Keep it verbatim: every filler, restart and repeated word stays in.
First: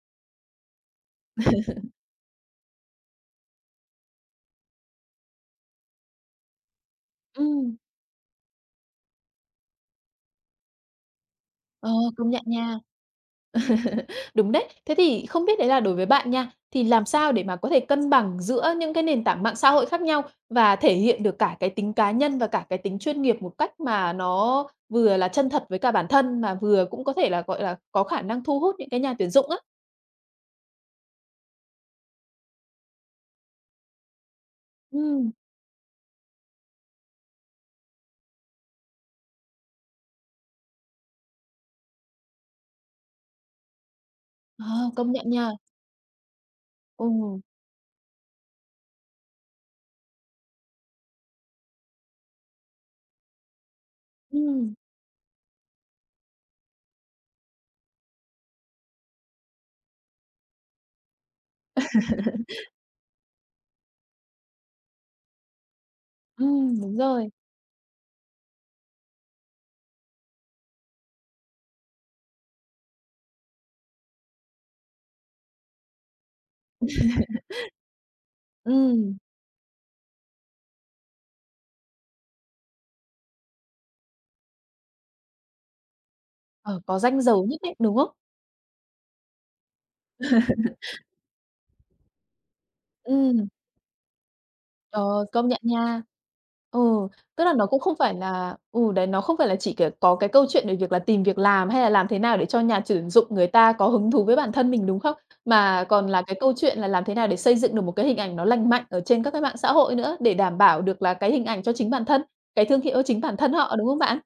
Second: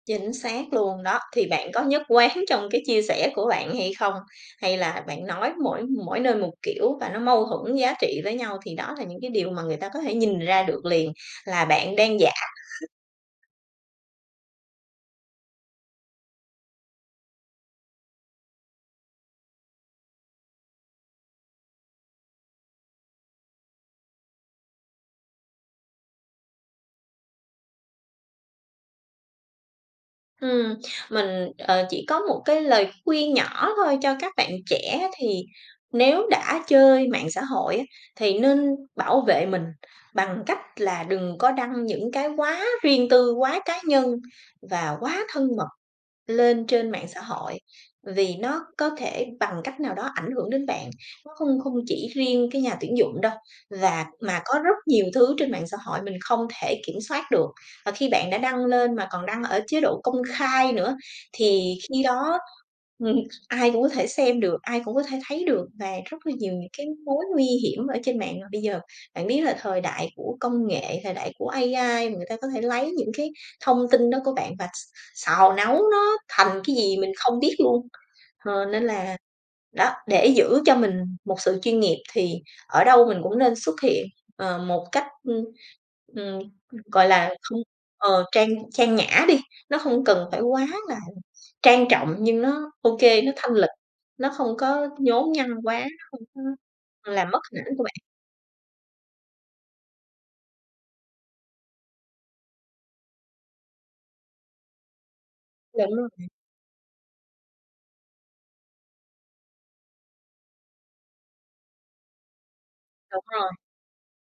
Chính xác luôn đó. Thì bạn có nhất quán trong cái chia sẻ của bạn hay không? Hay là bạn nói mỗi mỗi nơi một kiểu và nó mâu thuẫn Ừm. giá trị với nhau, thì đó là những cái điều mà người ta có thể nhìn ra được liền. Là Ờ, bạn đang công giả nhận nha. kh Đúng đấy. Thế thì không biết đấy là đối với bạn nha, thì làm sao để mà có thể cân bằng giữa những cái nền tảng mạng xã hội khác nhau và thể hiện được cả cái tính cá nhân và cả cái tính chuyên nghiệp một cách mà nó vừa là chân thật với cả bản thân, mà vừa cũng có thể là, gọi là, có khả năng thu hút những cái nhà tuyển dụng á. Ừm, mình, ờ, chỉ có một cái lời khuyên nhỏ thôi cho các bạn trẻ. Ừm. Thì nếu đã chơi mạng xã hội, á, thì nên bảo vệ mình, bằng cách là đừng có đăng những cái quá riêng tư, quá cá nhân Ờ, và công quá nhận thân nha. mật lên trên mạng xã Ừ. hội, vì nó có thể bằng cách nào đó ảnh hưởng đến bạn. Nó không không chỉ riêng cái nhà tuyển dụng đâu. Và mà có Ừm. rất nhiều thứ trên mạng xã hội mình không thể kiểm soát được. Và khi bạn đã đăng lên, mà còn đăng ở chế độ công khai nữa thì khi đó ừm, ai cũng có thể xem được, ai cũng có thể thấy được và rất là nhiều những Ừm, cái đúng mối rồi. nguy hiểm ở trên mạng. Mà bây giờ, bạn biết là thời đại của công nghệ, thời đại của A-I, và người ta có thể lấy những cái thông tin đó của bạn và x xào nấu nó thành cái gì mình không biết luôn, ờ, nên Ừm. là, đó, để giữ cho mình một sự chuyên nghiệp thì ở đâu mình cũng nên xuất hiện, ờ, một cách, ưm, ừm, Ờ, có gọi ranh là, giới không nhất định, đúng không? ờ, trang trang nhã đi. Nó không cần phải quá là trang trọng nhưng nó ô kê, nó Ừm. thanh lịch, nó không có Ờ, nhố công nhăng nhận quá, nó nha, không có ừ, làm mất tức là hình nó ảnh cũng của bạn. không phải là ừ, đấy nó không phải là chỉ kiểu có cái câu chuyện về việc là tìm việc làm hay là làm thế nào để cho nhà chuyển dụng người ta có hứng thú với bản thân mình, đúng không? Mà Chuẩn luôn còn là nè. cái câu chuyện là làm thế nào để xây dựng được một cái hình ảnh nó lành mạnh ở trên các cái mạng xã hội nữa, để đảm bảo được là cái hình ảnh cho chính bản thân, cái thương hiệu cho chính Đúng bản rồi. thân họ, đúng không bạn?